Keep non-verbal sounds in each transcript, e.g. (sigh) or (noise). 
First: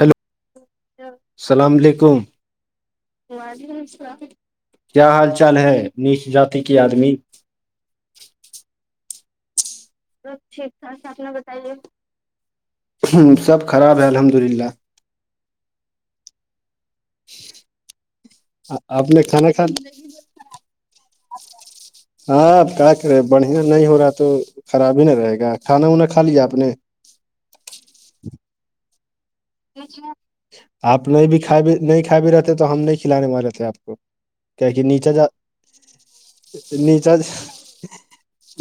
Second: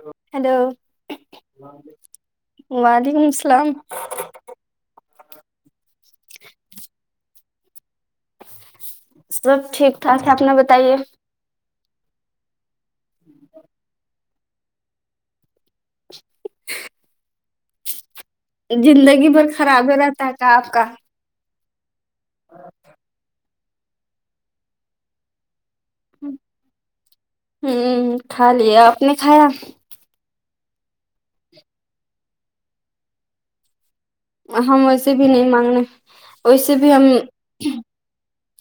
Hello hello السلام علیکم وعلیکم السلام کیا حال چال ہے نیچ جات کی آدمی سب ٹھیک (unintelligible) ٹھیک بتائیے اپنا بت سب خراب ہے الحمد اللہ (inaudible) آپ نے زندگی بھر خراب ہی رہتا ہے کیا آپ کا ہاںپ کیا کر رہے بڑھیا نہیں ہو رہا تو خراب ہی نہیں رہے گا کھانا وناا خا لیا آپ نے ہوں کھا لیا آپ نے کھایا آپ نہیں بھی کھا بھی نہیں کھا بھی رہےتے تو ہم نہیں کھلانے وال رہے تھے آپ کو کیا ہم کہ نیچا ویسے جا بھی نہیں مانگنے ویسے بھی ہم نیچا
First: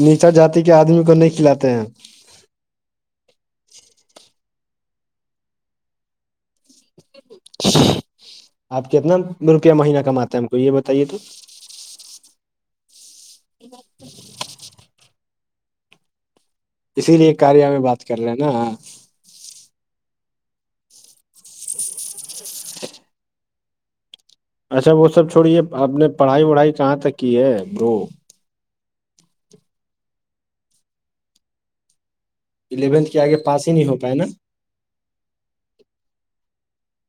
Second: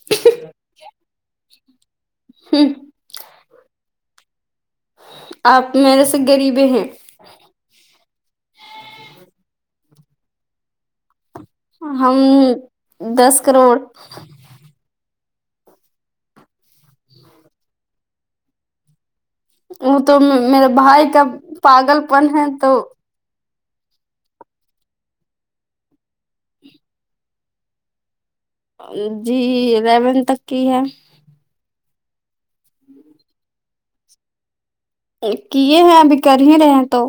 نیچا جات کے آدمی کو نہیں کھلاتے ہیں (inaudible) آپ میرے سے غریبیں ہیں آپ کتنا روپیہ مہینہ کماتے ہے ہم کو یہ بتائیے تو ہم دس کروڑ اسی لیے کاریا میں بات کر رہے ہیں نا وہ تو میرے بھائی کا پاگل پن ہے تو اچھا وہ سب چھوڑی ہے آپ نے پڑھائی وڑھائی کہاں تک کی ہے وہ جی الیون تک کی ہے الیونتھ کے آگے پاس ہی نہیں ہو پائے نا کیے ہیں ابھی کر ہی رہے ہیں تو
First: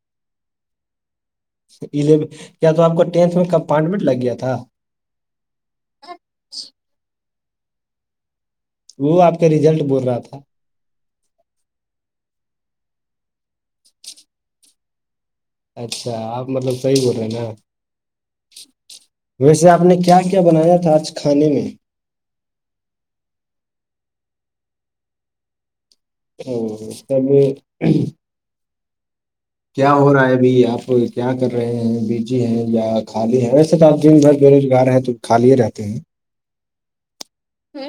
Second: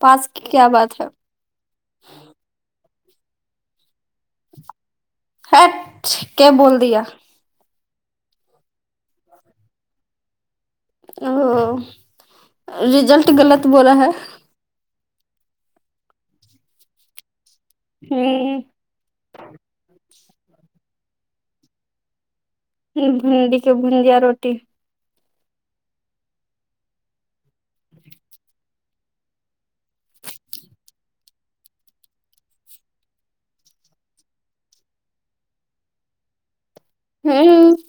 پاس کی کیا بات ہے کیا تو آپ کو ٹینتھ میں کمپارٹمنٹ لگ گیا تھا اچھ کیا بول دیا وہ آپ کا ریزلٹ بول رہا تھا او رزلٹ غلط بولا ہے اچھا آپ مطلب صحیح بول رہے ہیں نا ہوں ویسے آپ نے کیا کیا بنایا تھا آج کھانے میں بھنڈی کے بھجیا روٹی او اسب کیا ہو رہا ہے ابھی آپ کیا کر رہے ہیں بیجی ہے یا خالی ہے ویسے تو آپ دن بھر بے روزگار ہے تو کالیے رہتے ہیں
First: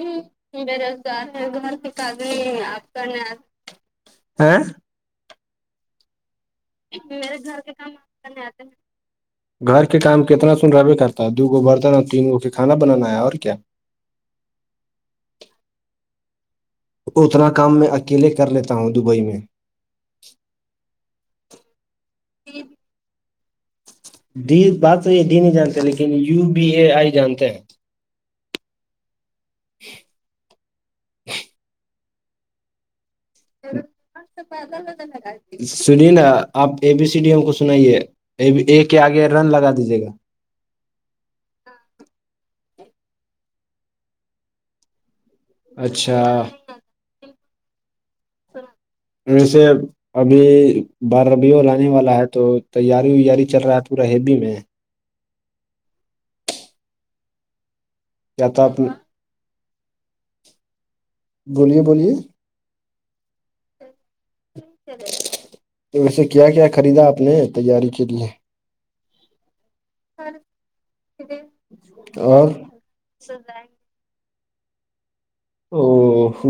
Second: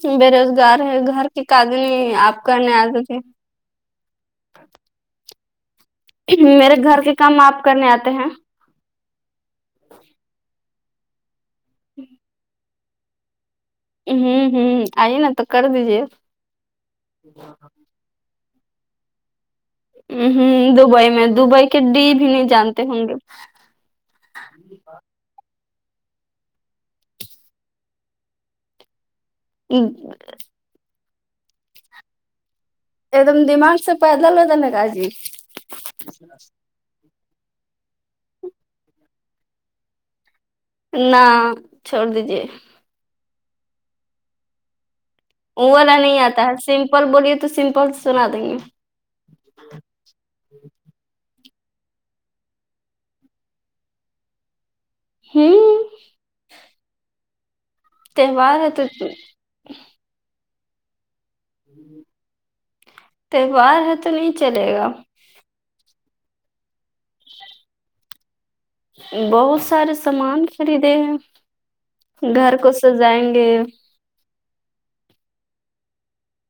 ہ بے روزگار ہے گھر کے قدمی آپ کرنے آتے تھے آاں میرے گھر کے کام آپ کرنے آتے ہیں گھر کے کام کتنا سن رہوے کرتا دو گو برتن اور تین گو کے کھانا بنانا ہے اور کیا ہوں ہوں آئیے نا تو کر دیجیے اتنا کام میں اکیلے کر لیتا ہوں دبئی میں ہ دبئی میں دبئی کے ڈی بھی نہیں جانتے ہوں گے ڈ بات تو یہ ڈی نہیں جانتے لیکن یو بی اے آئی جانتے ہیں ہ ایک دم دماگ سے پیدل ہوتا ن کا جی سنی نا آپ A B C D M کو سنائیے اے کے آگے رن لگا دیجیے گا نہ چھوڑ دیجیے ا والا نہیں اچھا آتا ہے سمپل بولیے تو سمپل سنا دیں گے ج سےے ابھی بارہب اور لانے والا ہے تو تیاری ویاری چل رہا ہے پورا ہیبی میں ہوں کیا تہوار تھا ہے آپ تو نے بولیے بولیے تہوار ہے تو نہیں چلے گا تو وسے کیا کیا خریدا اپ نے تیاری کے لیئے؟ بہت سارے سامان خریدے ہیں اور گھر کو سجائیں گے او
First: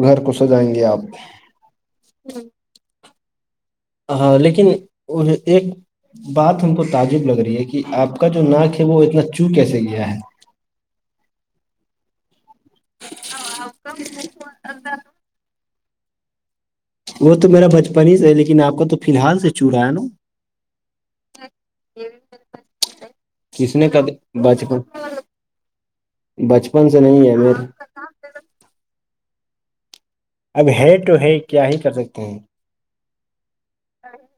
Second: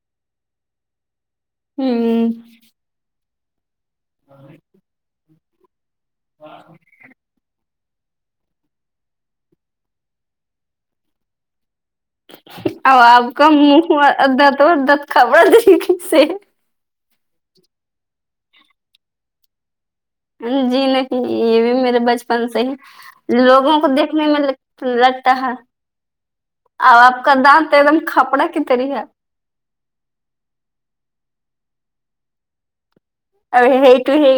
گھر کو سجائیں گے آپ ہوں ہاں لیکن ایک بات ہم کو تعجب لگ رہی ہے کہ کہ آپ کا جو ناک ہے وہ اتنا چو کیسے گیا ہے ا آپ کا منہ دت اور دت خبڑا دے کس سے وہ تو میرا بچپن ہی سے لیکن آپ کا تو فی الحال سے چور رہا ہے نا جی نہ کہ یہ بھی میرے بچپن سے ہی کس لوگوں نے کو کب دیکھنے میں بچپن لگتا ہے بچپن اب سے آپ نہیں کا ہے میرے دانت ایک دم کھپڑا کی طریح ہے اب ہے ٹو ہے کیا ہی کر سکتے ہیں ا آئیتو ہے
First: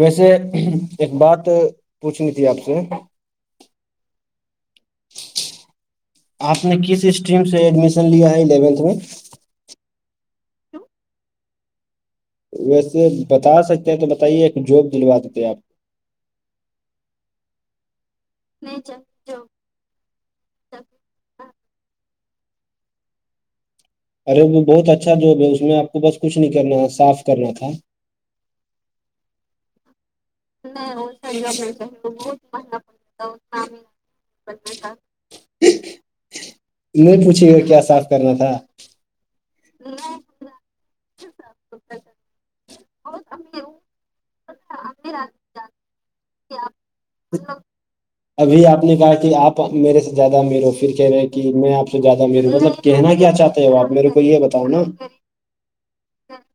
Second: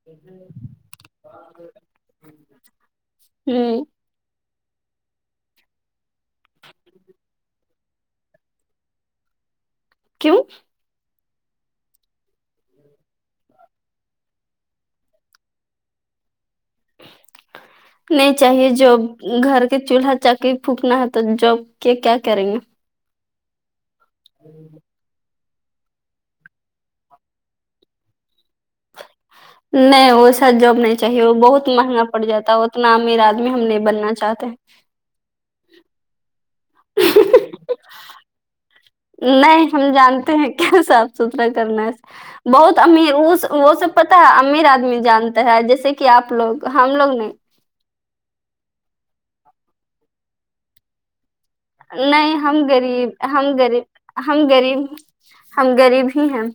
ویسے ایک بات پوچھنی تھی آپ سے ہ آپ نے کس اسٹریم سے ایڈمیشن لیا ہے الیونتھ میں کیوں ویسے بتا سکتے ہیں تو بتائیے ایک جاب دلوا دیتے آپ (inaudible) نہیں چاہیے ج گھر کے چولہا چکی پھکنا ہے تو جب کہ کیا کریں گے ارے وہ بہت اچھا جوب ہے اس میں آپ کو بس کچھ نہیں کرنا صاف کرنا تھا نہیں وہ سا جاب نہیں چاہیے وہ بہت مہنگا پڑ جاتا ہے اتنا امیر آدمی ہم نہیں بننا چاہتے نہیں پوچھے گ کیا صاف کرنا تھا نہیں ہم جانتے ہیں کیا صاف ستھرا کرنا بہت امیر اس وہ سب پتا ہے امیر آدمی جانتا ہے جیسے کہ آپ لوگ ہم لوگ نہیں ابھی آپ نے کہا کہ آپ میرے سے زیادہ میرو پک رہے کہ میں آپ سے زیادہ نہیں م ہم مطلب کہنا غریب کیا ہم چاہتے ہو غریب آپ میرے کو یہ ہم بتاؤ غریب نا ہم غریب ہی ہیں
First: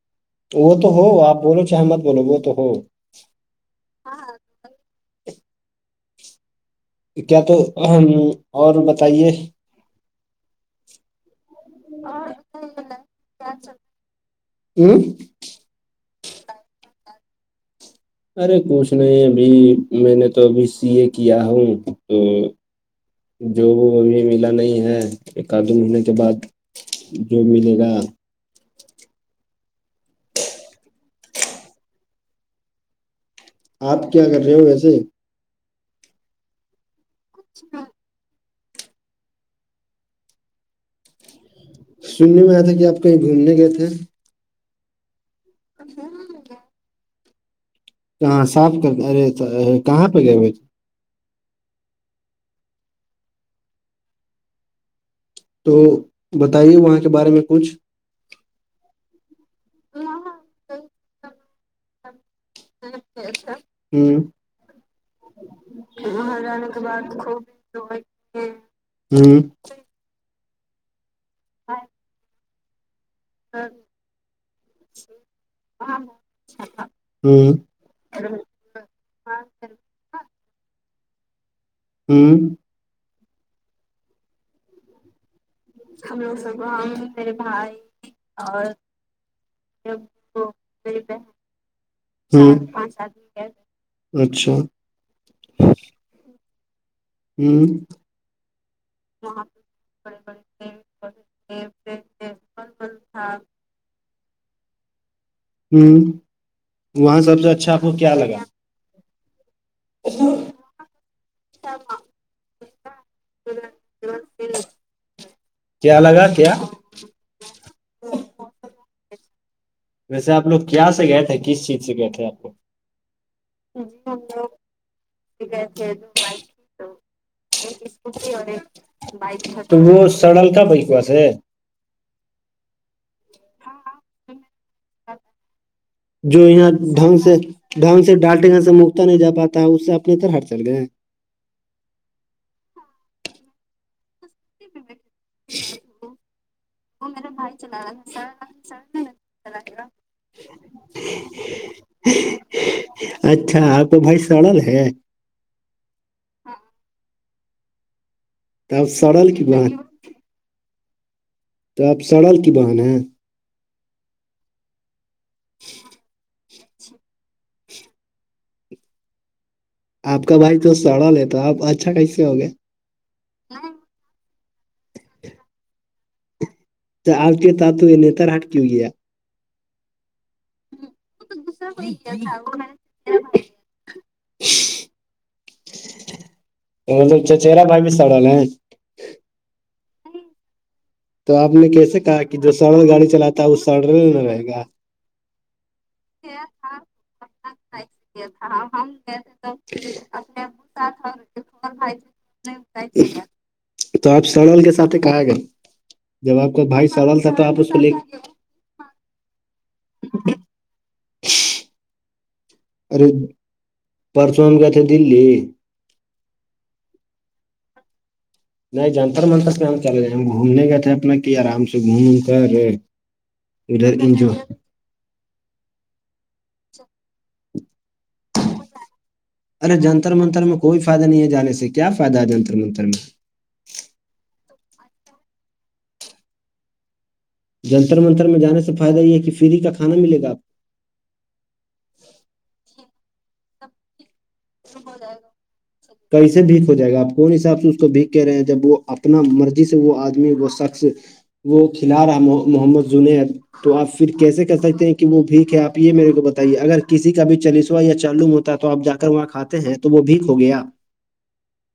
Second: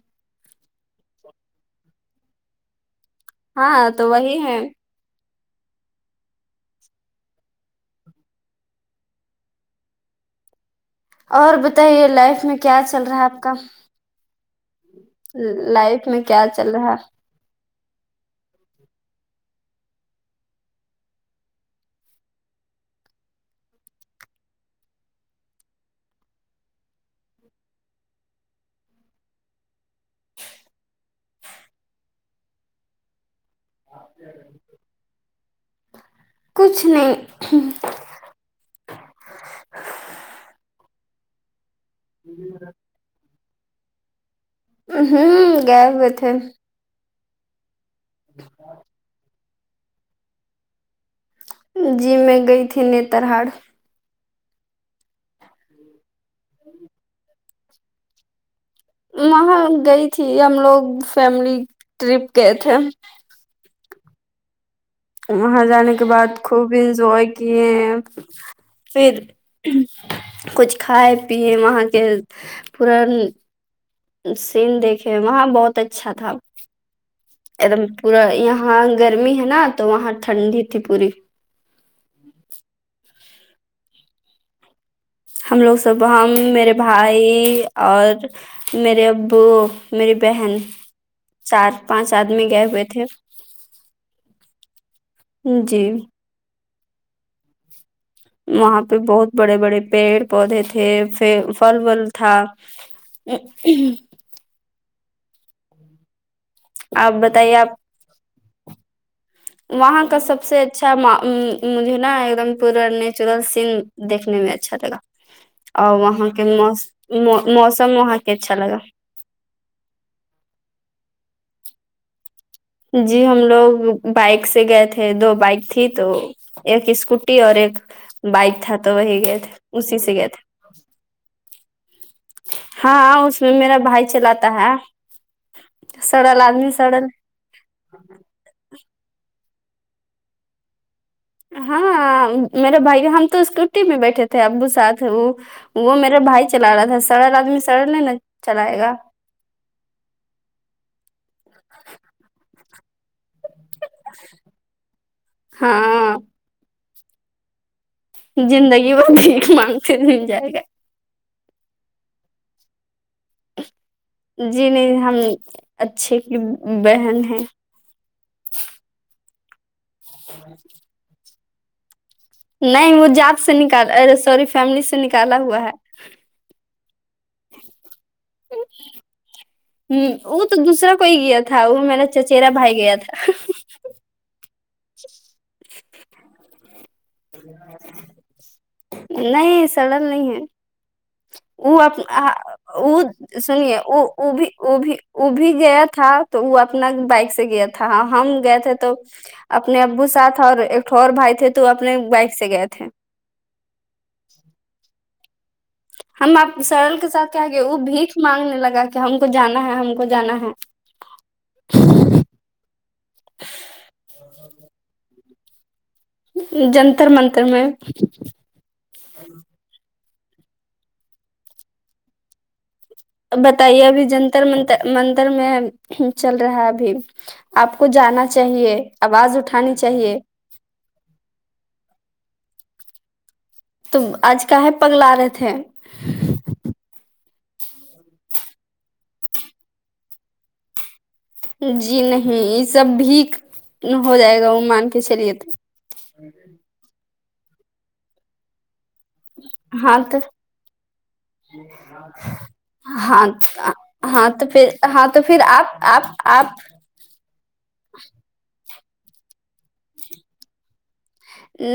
وہ تو ہو آپ بولو چحمت بولو وہ تو ہو ہاں تو وہی ہے کیا تو اور بتائیے اور بتائیے لائف میں کیا چل رہا ہے آپ کا ہوں لائف میں کیا چل رہا ہے ارے کچھ نہیں ابھی میں نے تو ابھی سی اے کیا ہوں تو جو وہ ابھی ملا نہیں ہے ایک آد دو مہینے کے بعد جو ملے گا آپ کیا کر رہے ہو ویسے کچھ نہیں (inaudible) سننے میں آیا تھا کہ آپ کہیں گھومنے گئے تھے ہیں ہوں گئے ہوئے تھے کہاں صاف کر ارے کہاں پہ گئے ہوئے جی میں گئی تھی نتر ہاڑ تو بتائیے وہاں کے بارے میں کچھ وہاں گئی تھی ہم لوگ فیملی ٹرپ گئے تھے (inaudible) (inaudible) وہاں جانے کے بعد خوب انجوائے کیے پھر ہوں کچھ کھائے پیے وہاں کے پورن سین دیکھے وہاں بہت اچھا تھا (inaudible) ایک دم پورا یہاں گرمی ہے نا تو وہاں ٹھنڈی تھی پوری ہوں ہم لوگ سب ہم میرے بھائی اور میرے ابو میری بہن چار پانچ آدمی ہوں گئے ہوئے تھے اچھا جی ہوں وہاں پہ بہت بڑے بڑے پیڑ پودے تھے فل ول تھا (inaudible) ہوں آپ وہاں سب سے بتائیے اچھا آپ کو کیا لگا وہاں کا سب سے اچھا مجھے نا ایک دم پورا نیچرل سین دیکھنے میں اچھا لگا کیا اور لگا وہاں کے کیا مو موسم وہاں کے اچھا لگا ویسے آپ لوگ کیا سے گئے تھے کس چیز سے گئے تھے آ لوگ جی ہم لوگ بائک سے گئے تھے دو بائک تھی تو ایک اسکو گئے تھے تو اسی وہ سے گئے تھے سڑل تھا بھائی پاس ہے ہاں اس میں میرا بھائی چلاتا ہے جو سڑل یہاں آدمی سڑل ڈھنگ سے ڈھنگ سے ڈالٹے گ سے مکتا نہیں جا پاتا ہے اس سے اپنے طرح ہر چل گئے ہیں ہاں میرے بھائی ہم تو اسکوٹی میں بیٹھے تھے ابو ساتھ وہ وہ میرا بھائی چلا رہا تھا سڑل آدمی سڑل نہیں ن چلائے گا گا اچھا آپ کو بھائی سرل ہے ہاں تو آپ زندگی سڑل کی بیک مان بہن سے جل جائے گا تو آپ سڑک کی بہن ہیں جی نہیں ہم اچھے کی بہن ہیں آپ کا بھائی تو سڑا لیتا آپ اچھا کیسے ہوگے نہیں وہ جاات سے نکال سوری فیملی سے نکالا ہوا ہے کے تو یہ نیتار ہٹ کی ہو گیا ہے وہ تو دوسرا کوئی گیا تھا وہ میرا چچیرا بھائی گیا تھا وہ چچہرا بائی بستاڑ نہیں سرل نہیں ہے تو آپ نے وہ کیسے کہا کہ جو سڑل وہ گاڑی چلاتا ہے وہ سنیے سڑل میں رہے بھی گا وہ بھی وہ بھی گیا تھا تو وہ اپنا بائک سے گیا تھا ہم گئے تھے تو اپنے ابو ساتھ اور اور بھائی تھے تو اپنے بائک سے گئے تھے تو آپ سرل کے سات کہاں گئے ہم جب آپ کا بھائی سرل کے سڑل تھا ساتھ کیا تو آ آپ گئے اس وہ کو لے بھیھ مانگنے لگا ہم کو جانا ہے ہم کو جانا ہے ارے پرس میں گئے تھے دلی جنتر منتر میں نہیں جنتر منتر سے ہم چلے ہم گھومنے گئے تھے اپنا کی آرام سے گھوم ام کر بتائیے ادھر ابھی انجو جنتر منتر متر میں چل رہا ہے ابھی آپ کو جانا چاہیے آواز اٹھانی ارے جنتر چاہیے منتر میں کوئی فائدہ نہیں ہے جان سے کیا فائد ہے جنتر منتر میں تو آج کا ہے پگ رہے تھے جنتر منتر میں جانے سے فائدہ یہ ہے کہ فری کا کھانا ملے گا کو جی نہیں یہ سب بھی ہو جائے گا وہ مان کے چلیے تو کیسے بھیک ہو جائے گا آپ کون حساب سے اس کو بھیک کہہ رہے ہیں جب وہ اپنا مرضی سے وہ ہاں تو آدمی وہ شخص وہ کھلا رہا ہے محمد ہاں زنید تو آپ پھر ہاں کیسے تو کر پھر سکتے ہیں کہ ہاں وہ تو پھر بھیھیک ہے آپ یہ میرے کو آپ بتائیے اگر کسی کا بھی چلیسوا یا چالوم ہوتا تو آپ جا کر وہاں کھاتے ہیں تو وہ بھیھیک ہو گیا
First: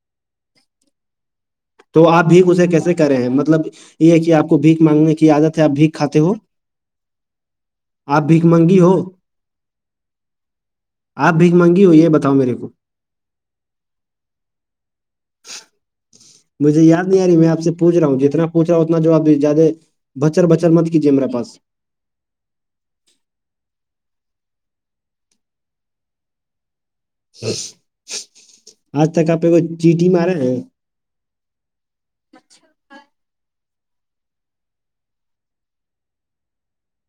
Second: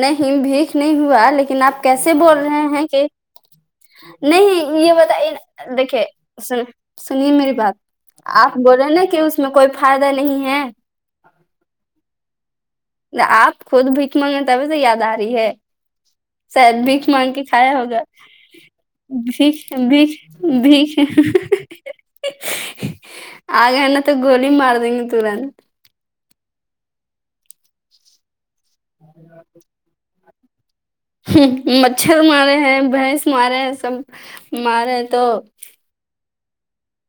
نہیں بھیھیک نہیں ہوا لیکن آپ تو کیسے بول بھیک رہے اسے ہیں کیسے کہ کرے مطلب یہ ہے کہ آپ کو نہیں بھیک یہ مانگنے کی عادت ہے بت آپ بھیک دیکھے کھاتے ہو س سنیے میری بات بھیک آپ مانگی بول ہو رہے نا کہ اس میں کوئی فائدہ نہیں ہے آپ بھیگ مانگی ہو یہ بتاؤ میرے کو آپ خود بھیھک مگے تبھی سے یاد آ رہی ہے مجھے شاید یاد بھیک نہیں آ مانگ رہی کے میں آ کھایا سے پوچ ہوگا رہا ہوں جتنا پوچ رہا ہوں اتنا جو آب زیادہ بھیک بھیک بچر بچر مت بھیک کیجیے میرے پاس (unintelligible) نا تو گولی مار دیں گے تورنت آج تک آپ کو چیٹی مارے ہیں مچھر مارے ہیں بھینس مارے ہیں سب مارے ہیں تو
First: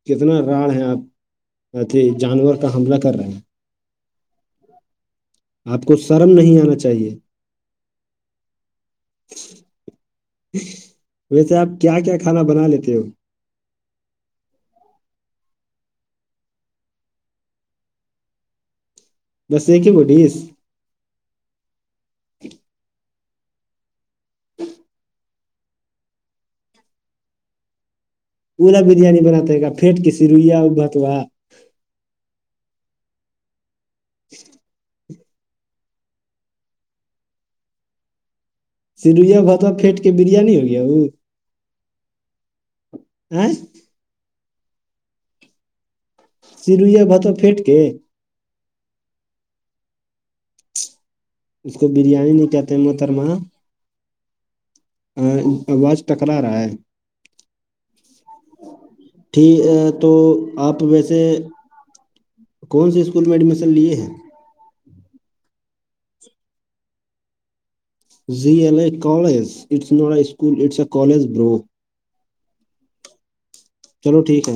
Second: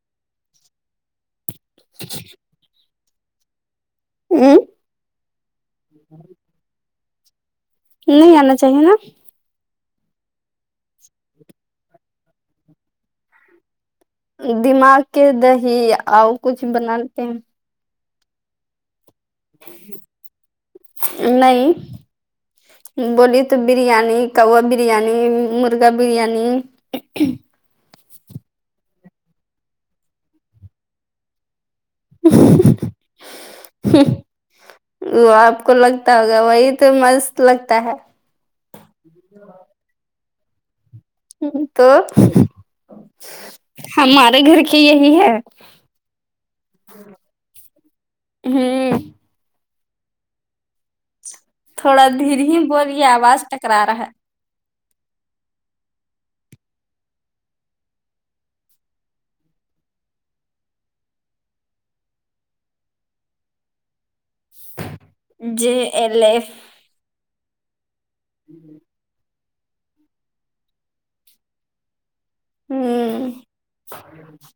کتنا راڑ ہے آپ اھی جانور کا حملہ کر رہے ہیں اوں آپ کو شرم نہیں آنا چاہیے نہیں آنا چاہیے نا ویسے آپ کیا کیا کھانا بنا لیتے ہو دماغ کے دہی اور کچھ بناتے ہیں بس ایک کی کوو ڈس نہیں بولی تو بریانی کوا برییاانی مرغا بریانی ا (unintelligible) اولا بریانی بناتا ہے گا پنٹ کی سرویا بتا ہ (unintelligible) وہ آپ کو لگتا ہوگا وہی تو مست لگتا ہے سرویا بھتوا پھیٹ کے بریانی ہو گیا وہ ہ تو ا (unintelligible) ہمارے گھر کی یہی ہے سیرو یہ بات پھیٹ کے ہوں کو تھوڑا بریانی در نہیں ہی کہتے بول یہ محترما آواز ٹکرا رہا ہے آواز ٹکرا رہا ہے ٹھ تو آپ ویسے کون سے اسکول میں ایڈمیشن لیے ہیں جے ایل ایف ز ایل ا کالجٹس نٹ اسکولٹس ا کالج برو ہوں چلو ٹھیک ہے